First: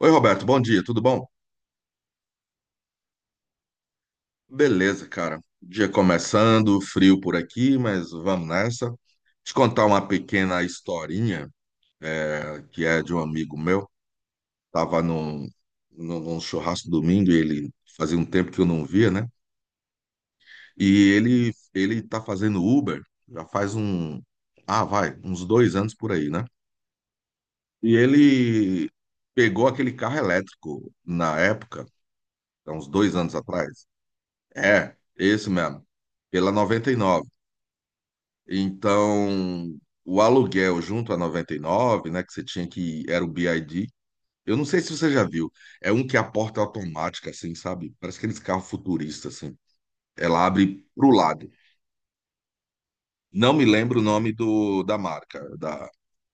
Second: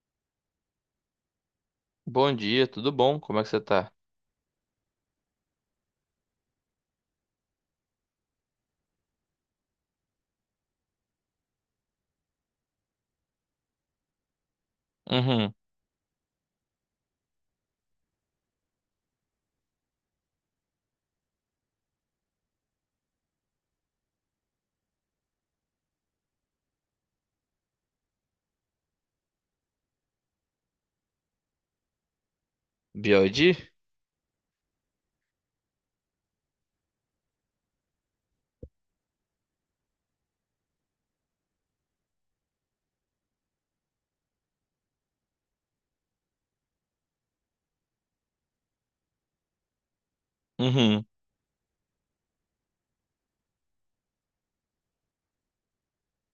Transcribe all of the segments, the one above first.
Oi, Roberto, bom dia, tudo bom? Bom dia, tudo bom? Como é que você tá? Beleza, cara. Dia começando, frio por aqui, mas vamos nessa. Te contar uma pequena historinha, que é de um amigo meu. Tava Uhum. Num churrasco domingo e ele fazia um tempo que eu não via, né? E ele tá fazendo Uber já faz uns dois anos por aí, né? E ele pegou aquele carro elétrico na época, há uns B dois O anos D, atrás. É, esse mesmo, pela 99. Então, o aluguel junto a 99, né, que você tinha que era o BID. Eu não sei se você já viu. É um que é a porta é automática assim, sabe? Parece aqueles carros futuristas assim. Ela abre Uhum. pro lado. Não me lembro o nome do da marca, da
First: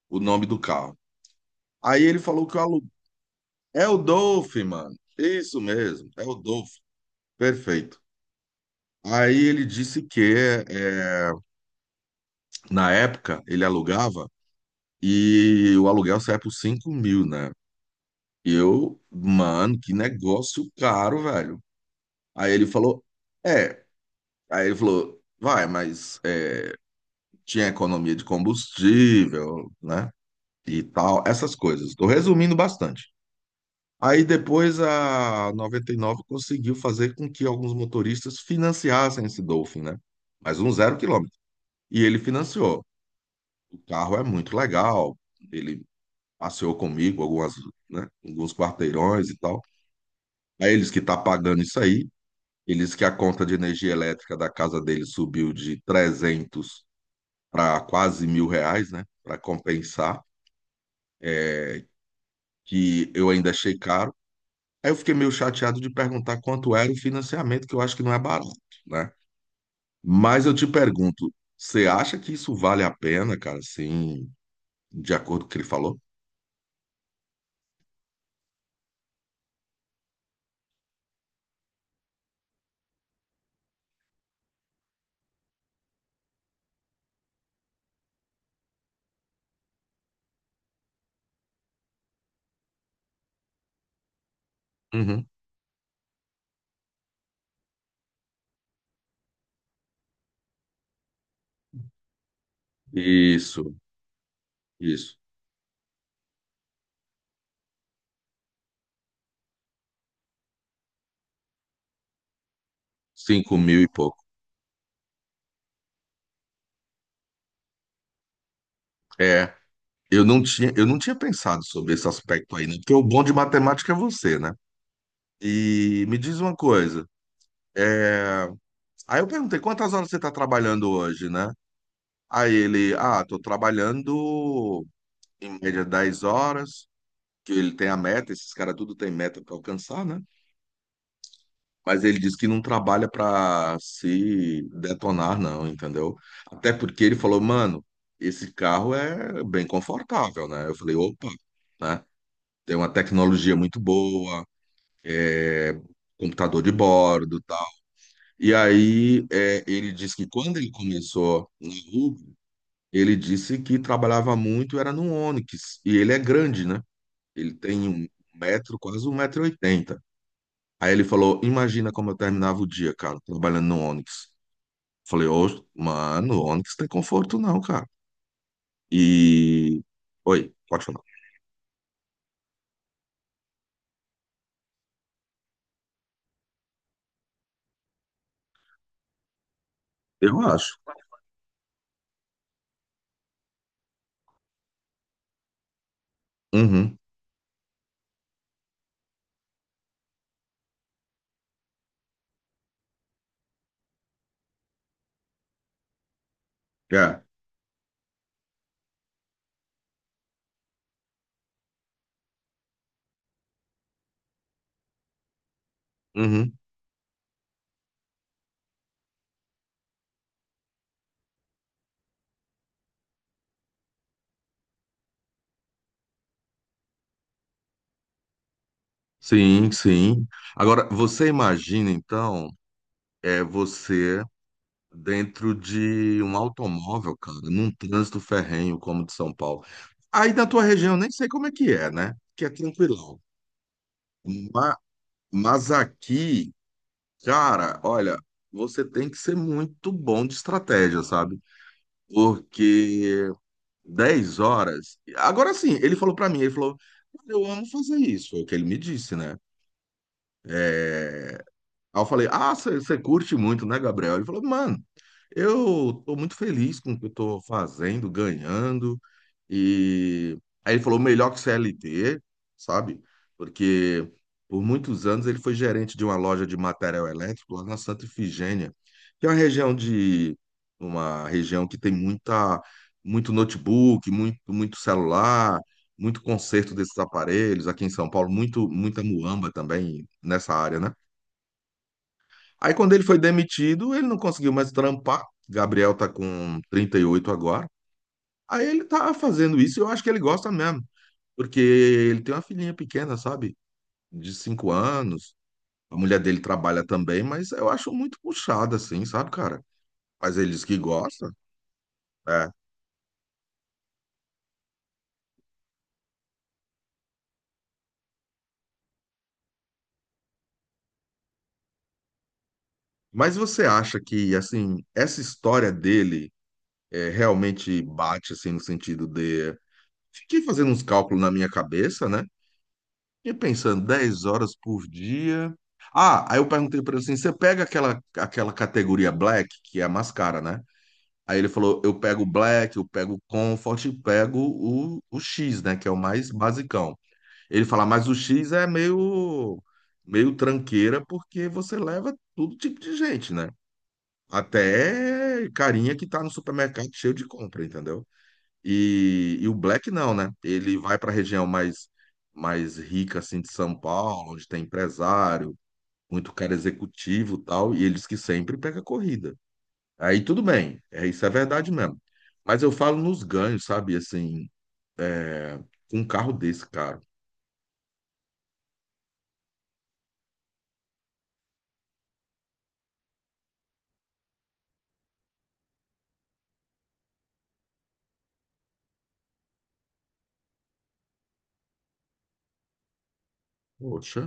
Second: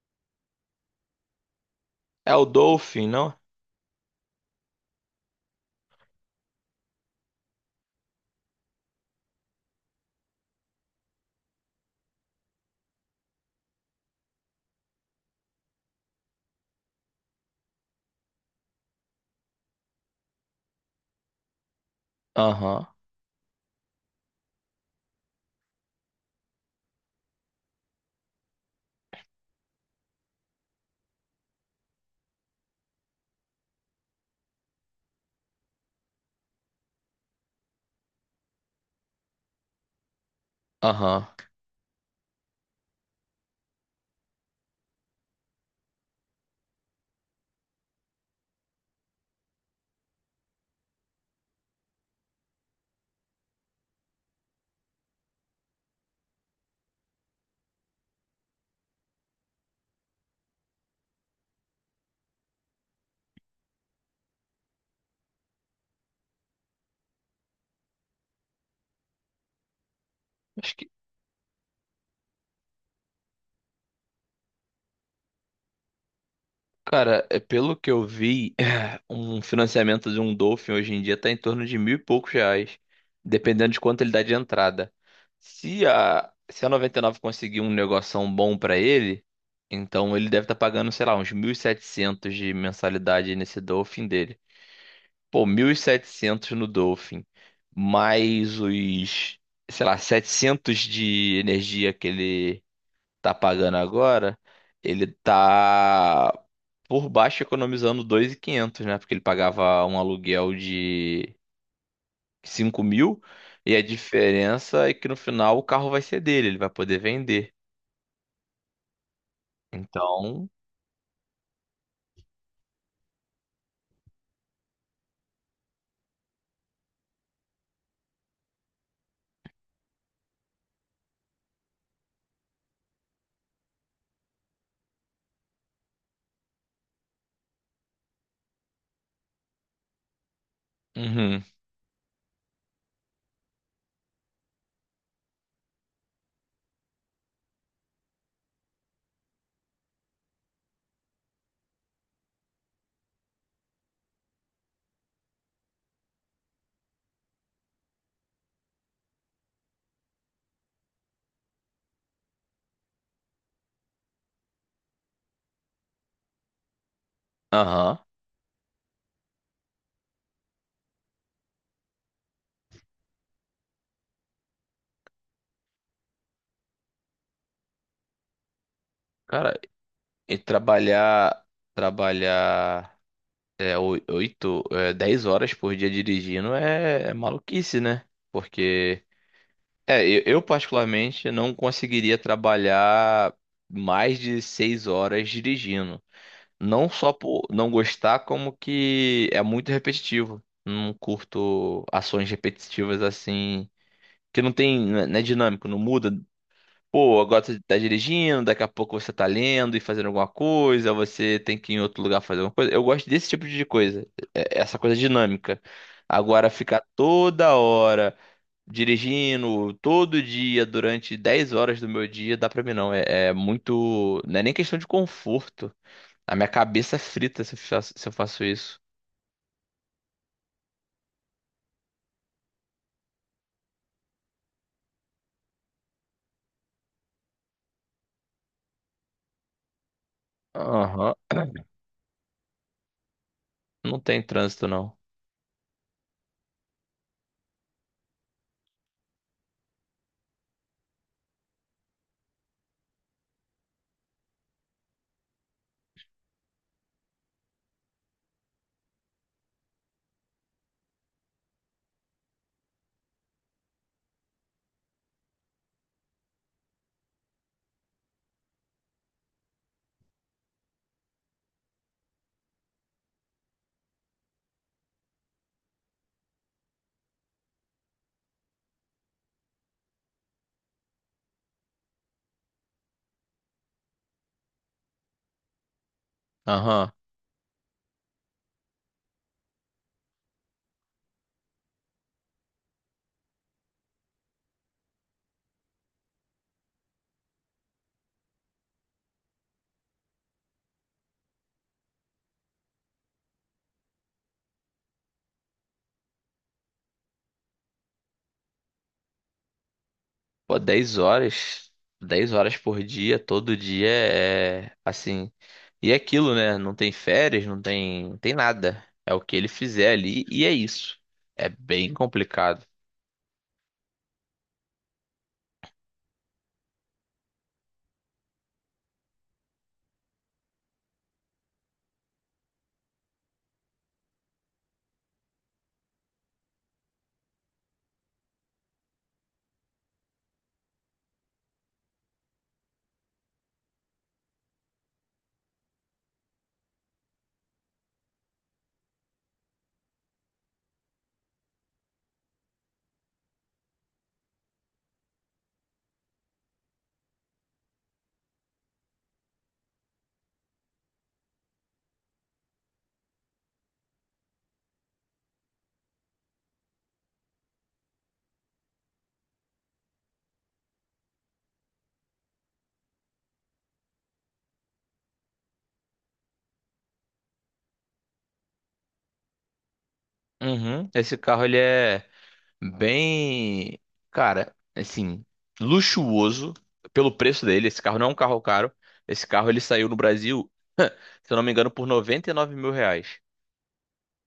o nome do carro. Aí ele É o falou que o aluguel Dolphin, não? é o Dolph, mano. Isso mesmo, é o Dolph. Perfeito. Aí ele disse que é, na época ele alugava e o aluguel sai por 5 mil, né? E eu, mano, que negócio caro, velho. Aí ele Aham, falou, é. Aí ele falou, vai, mas tinha economia de combustível, né? E tal, essas coisas. Tô resumindo bastante. Aí depois a 99 conseguiu fazer com que alguns motoristas financiassem esse Dolphin, né? Mas um zero aham. quilômetro. E ele financiou. O carro é muito legal. Ele passeou comigo algumas, né, alguns quarteirões e tal. Aí eles que tá pagando isso aí. Ele disse que a conta de energia elétrica da casa dele subiu de 300 para quase mil reais, né? Para compensar, é, que eu ainda achei caro. Aí eu fiquei meio chateado de perguntar quanto era o financiamento, que eu acho que não é barato, né? Mas eu te Acho que, pergunto, você acha que isso vale a pena, cara? Sim, de acordo com o que ele falou? cara, é pelo que eu vi, um financiamento de um Dolphin hoje em dia tá em torno de mil e poucos reais, dependendo de quanto ele dá de entrada. Se a 99 conseguir um negoção bom pra ele, então ele deve estar pagando, sei lá, uns 1.700 de mensalidade nesse Dolphin dele. Uhum. Pô, 1.700 no Dolphin, mais os, sei lá, 700 de energia que ele tá Isso, pagando agora, ele isso. tá por baixo economizando 2.500, né? Porque ele pagava um aluguel de 5.000 Cinco e mil a e pouco. diferença é que no final o carro vai ser dele, ele vai poder vender. É, Então. Eu não tinha pensado sobre esse aspecto aí, né? Porque o bom de matemática é você, né? E me diz uma coisa. é, Aí eu perguntei, quantas horas você está trabalhando hoje, né? Aí ele, ah, tô trabalhando em média 10 horas, que ele tem a meta, esses caras tudo tem meta para alcançar, né? Uhum. Mas ele disse que não trabalha para se detonar, não, entendeu? Até porque ele falou, mano, esse carro é bem confortável, né? Eu falei, opa, né? Tem uma tecnologia muito boa, é, computador de bordo. E aí, ele disse que quando ele começou na Uber, ele disse que trabalhava muito, era no Onix. E ele é grande, né? Ele tem Aham. um metro, quase um metro e oitenta. Aí ele falou, imagina como eu terminava o dia, cara, trabalhando no Onix. Falei, ô, mano, Onix tem conforto não, cara. Cara, E... e Oi, pode falar. trabalhar, trabalhar. É, oito, é, 10 horas por dia dirigindo é maluquice, né? Porque, é, eu, Eu eu acho. particularmente não conseguiria trabalhar mais de 6 horas dirigindo. Não Uhum, só por não gostar, como que é muito repetitivo. Não curto ações repetitivas assim, que não tem, não é dinâmico, não muda. é. Pô, agora você tá dirigindo, daqui a pouco você tá lendo e fazendo alguma coisa, você tem que ir em outro lugar fazer alguma coisa. Eu gosto desse tipo de coisa, é essa coisa dinâmica. Agora, Uhum. ficar toda hora dirigindo, todo dia, durante 10 horas do meu dia, dá pra mim não. É muito. Não é nem questão de conforto. A minha cabeça é frita se eu faço isso. Sim, sim. Agora, você imagina, então, você dentro de um automóvel, cara, num trânsito ferrenho como o de São Paulo. Aí na tua região, eu nem Aham. sei como é que é, né? Que é tranquilão. Não tem trânsito, Ma- não. Mas aqui, cara, olha, você tem que ser muito bom de estratégia, sabe? Porque 10 horas. Agora sim, ele falou pra mim, ele falou, "Cara, eu amo fazer isso", é o que ele me disse, né? É, Aí eu falei, ah, você curte muito, né, Gabriel? Ele falou, mano, eu tô muito feliz com o que eu tô fazendo, ganhando. E aí ele falou, melhor que CLT, sabe? Porque por muitos anos ele foi gerente de uma loja de material elétrico lá na Santa Ifigênia, que é uma região que tem muita muito notebook, muito celular, muito conserto Aham. desses aparelhos aqui em São Paulo, muito muita muamba também nessa área, né? Aí quando ele foi demitido, ele não conseguiu mais trampar. Gabriel tá com 38 agora. Aí ele tá fazendo isso, e eu acho que ele gosta mesmo, porque ele tem uma filhinha pequena, sabe? De 5 anos. A mulher dele trabalha também, mas eu acho muito puxada assim, sabe, cara? Mas ele Pô, diz que 10 gosta, horas, dez é. horas por dia, todo dia é assim. E é aquilo, né? Não tem férias, não tem nada. É o que ele fizer ali e é isso. É bem complicado. Mas você acha que assim, essa história dele realmente bate assim no sentido de... Fiquei fazendo uns cálculos na minha cabeça, né? E pensando, 10 horas por dia. Ah, aí eu perguntei pra ele assim: você pega aquela categoria black, que é a mais cara, né? Aí ele falou: eu pego o black, eu pego o comfort e pego o X, né? Que é o mais basicão. Ele fala: mas o X é meio tranqueira, porque você leva todo tipo de gente, né? Até carinha que tá no supermercado cheio de compra, entendeu? E o Black não, né? Ele vai para a região mais rica assim de São Paulo, onde tem empresário, muito cara executivo e tal, e ele diz que sempre pega corrida. Aí tudo bem, isso é verdade mesmo. Mas eu falo nos ganhos, sabe? Assim, é, com um carro desse, cara. Uhum. Esse carro ele é bem, cara, assim, luxuoso pelo preço dele. Esse carro não é um carro caro. Esse carro ele saiu no Brasil, se eu não me engano, por R$ 99.000. Poxa,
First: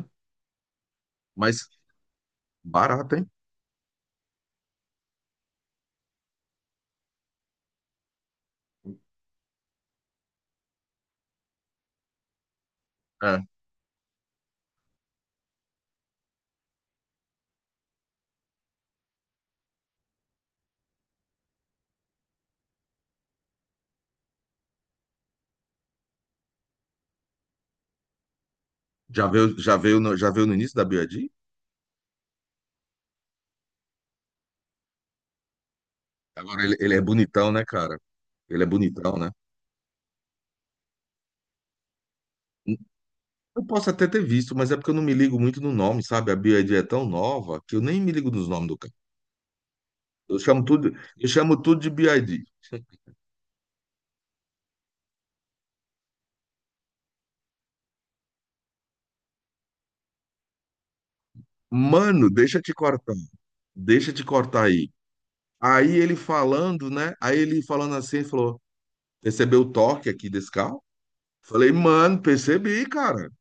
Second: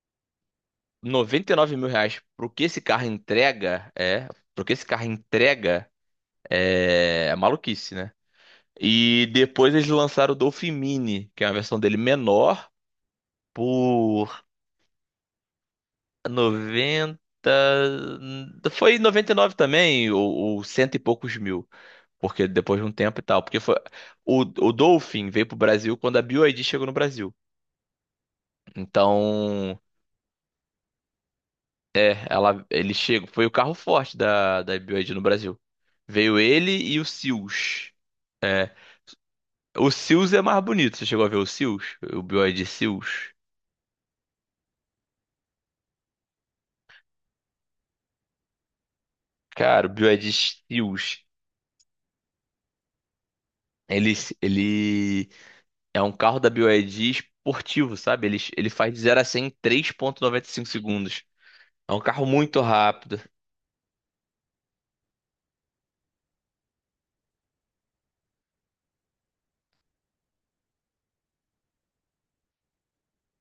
noventa e mas nove mil reais pro que esse carro barato, hein? entrega, é, pro que esse carro entrega. É maluquice, né? E depois eles lançaram o Dolphin Mini, que é uma versão dele menor, É. por 90, foi 99 também, ou, cento e poucos mil. Porque depois de um tempo e tal. Porque foi. O Dolphin veio pro Brasil quando a BYD chegou no Brasil. Já veio, Então, já veio no início da BYD? ele chegou, foi o carro forte da BYD no Brasil. Veio Agora ele ele, ele e é o bonitão, né, Seals. cara? Ele é bonitão, né? O Seals é mais bonito. Você chegou a ver o Seals? O BYD Seals? Eu posso até ter visto, mas é porque eu não me ligo muito no nome, sabe? A BYD é tão nova que eu nem me ligo nos nomes do carro. Cara, o BYD Eu chamo tudo, Steels, eu chamo tudo de BYD. ele, ele é um carro da BYD esportivo, sabe? Ele faz de 0 a 100 em 3,95 segundos. É um carro Mano, deixa eu muito te cortar. rápido. Deixa eu te cortar aí. Aí ele falando, né? Aí ele falando assim, ele falou: percebeu o torque aqui desse carro? Falei, mano, percebi, cara.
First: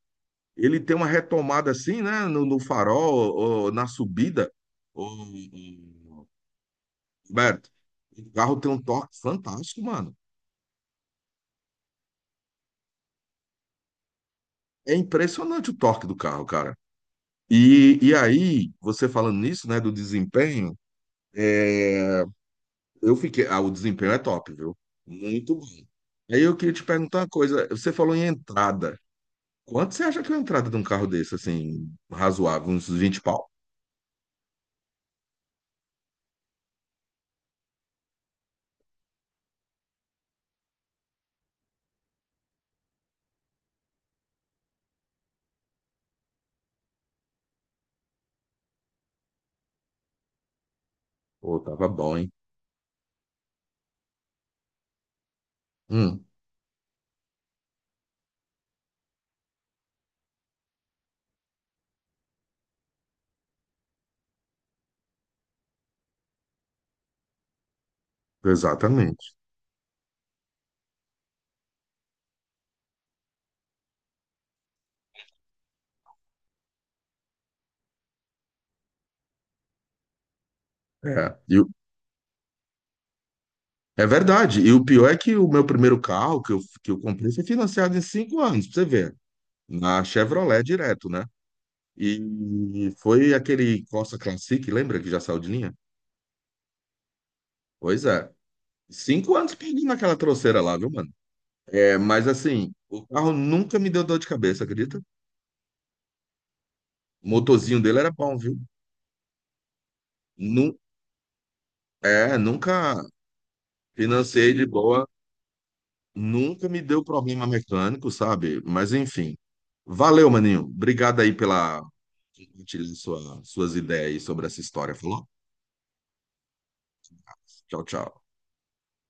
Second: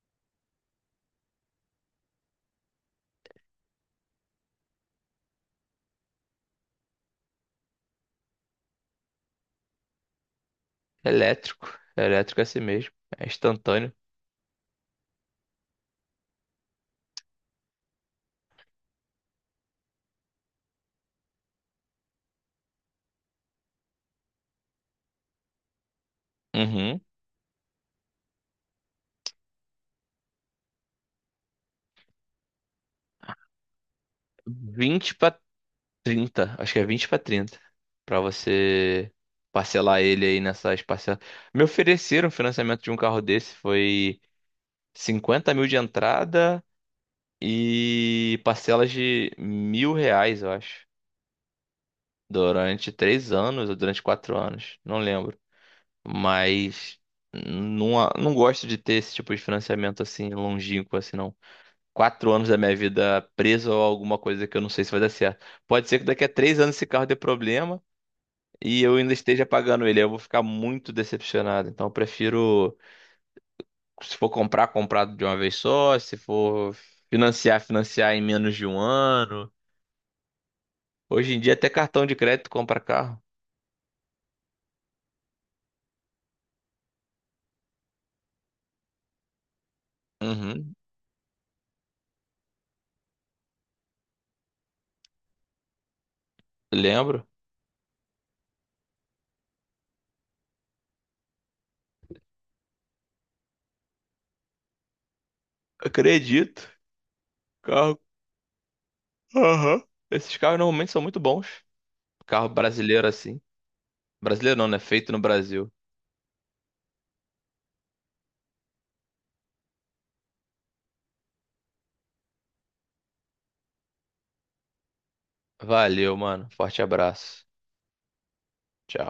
Ele tem uma retomada assim, né? No farol, ou na subida. Ô, ô, Roberto, o carro tem um torque fantástico, mano. Elétrico. Elétrico é assim mesmo. É instantâneo. É impressionante o torque do carro, cara. E aí, você falando nisso, né, do desempenho, é, eu fiquei. Ah, o desempenho é top, viu? Muito bom. Aí eu queria te Uhum. perguntar uma coisa. Você falou em entrada. Quanto você acha que é a entrada de um carro desse, assim, razoável? Uns 20 pau? 20 para 30. Acho que é 20 para 30. Pra você parcelar ele aí nessas parcelas. Me ofereceram o financiamento de um carro desse. Foi 50.000 de entrada e parcelas de R$ 1.000, eu acho. Pô, tava bom, hein? Durante 3 anos ou durante 4 anos, não lembro. Hum, Mas não, não gosto de ter esse tipo de financiamento assim longínquo, assim, não. 4 anos da minha vida preso a alguma coisa que eu não sei se vai dar certo. Pode ser que daqui a 3 anos esse carro dê problema e eu ainda exatamente. esteja pagando ele. Aí eu vou ficar muito decepcionado. Então eu prefiro, se for comprar, comprar de uma vez só. Se for financiar, financiar em menos de um ano. Hoje É, em dia e o... até cartão de crédito compra carro. é verdade. E o pior é que o meu primeiro carro que eu comprei foi financiado em cinco anos, pra você ver. Na Chevrolet Uhum, direto, né? E foi aquele Corsa Classic, lembra que já saiu de linha? lembro. Pois é. Cinco anos perdendo aquela trouxeira lá, viu, mano? É, mas assim, o carro nunca me deu dor de cabeça, acredita? Acredito. O motorzinho dele Carro. era bom, viu? Aham. Esses carros Nu normalmente são muito bons. Carro nunca brasileiro assim. financei Brasileiro de não, né? boa, Feito no Brasil. nunca me deu problema mecânico, sabe? Mas enfim. Valeu, maninho. Obrigado aí pela compartilhar suas ideias aí sobre essa história, falou? Valeu, mano. Forte abraço. Tchau, tchau. Tchau.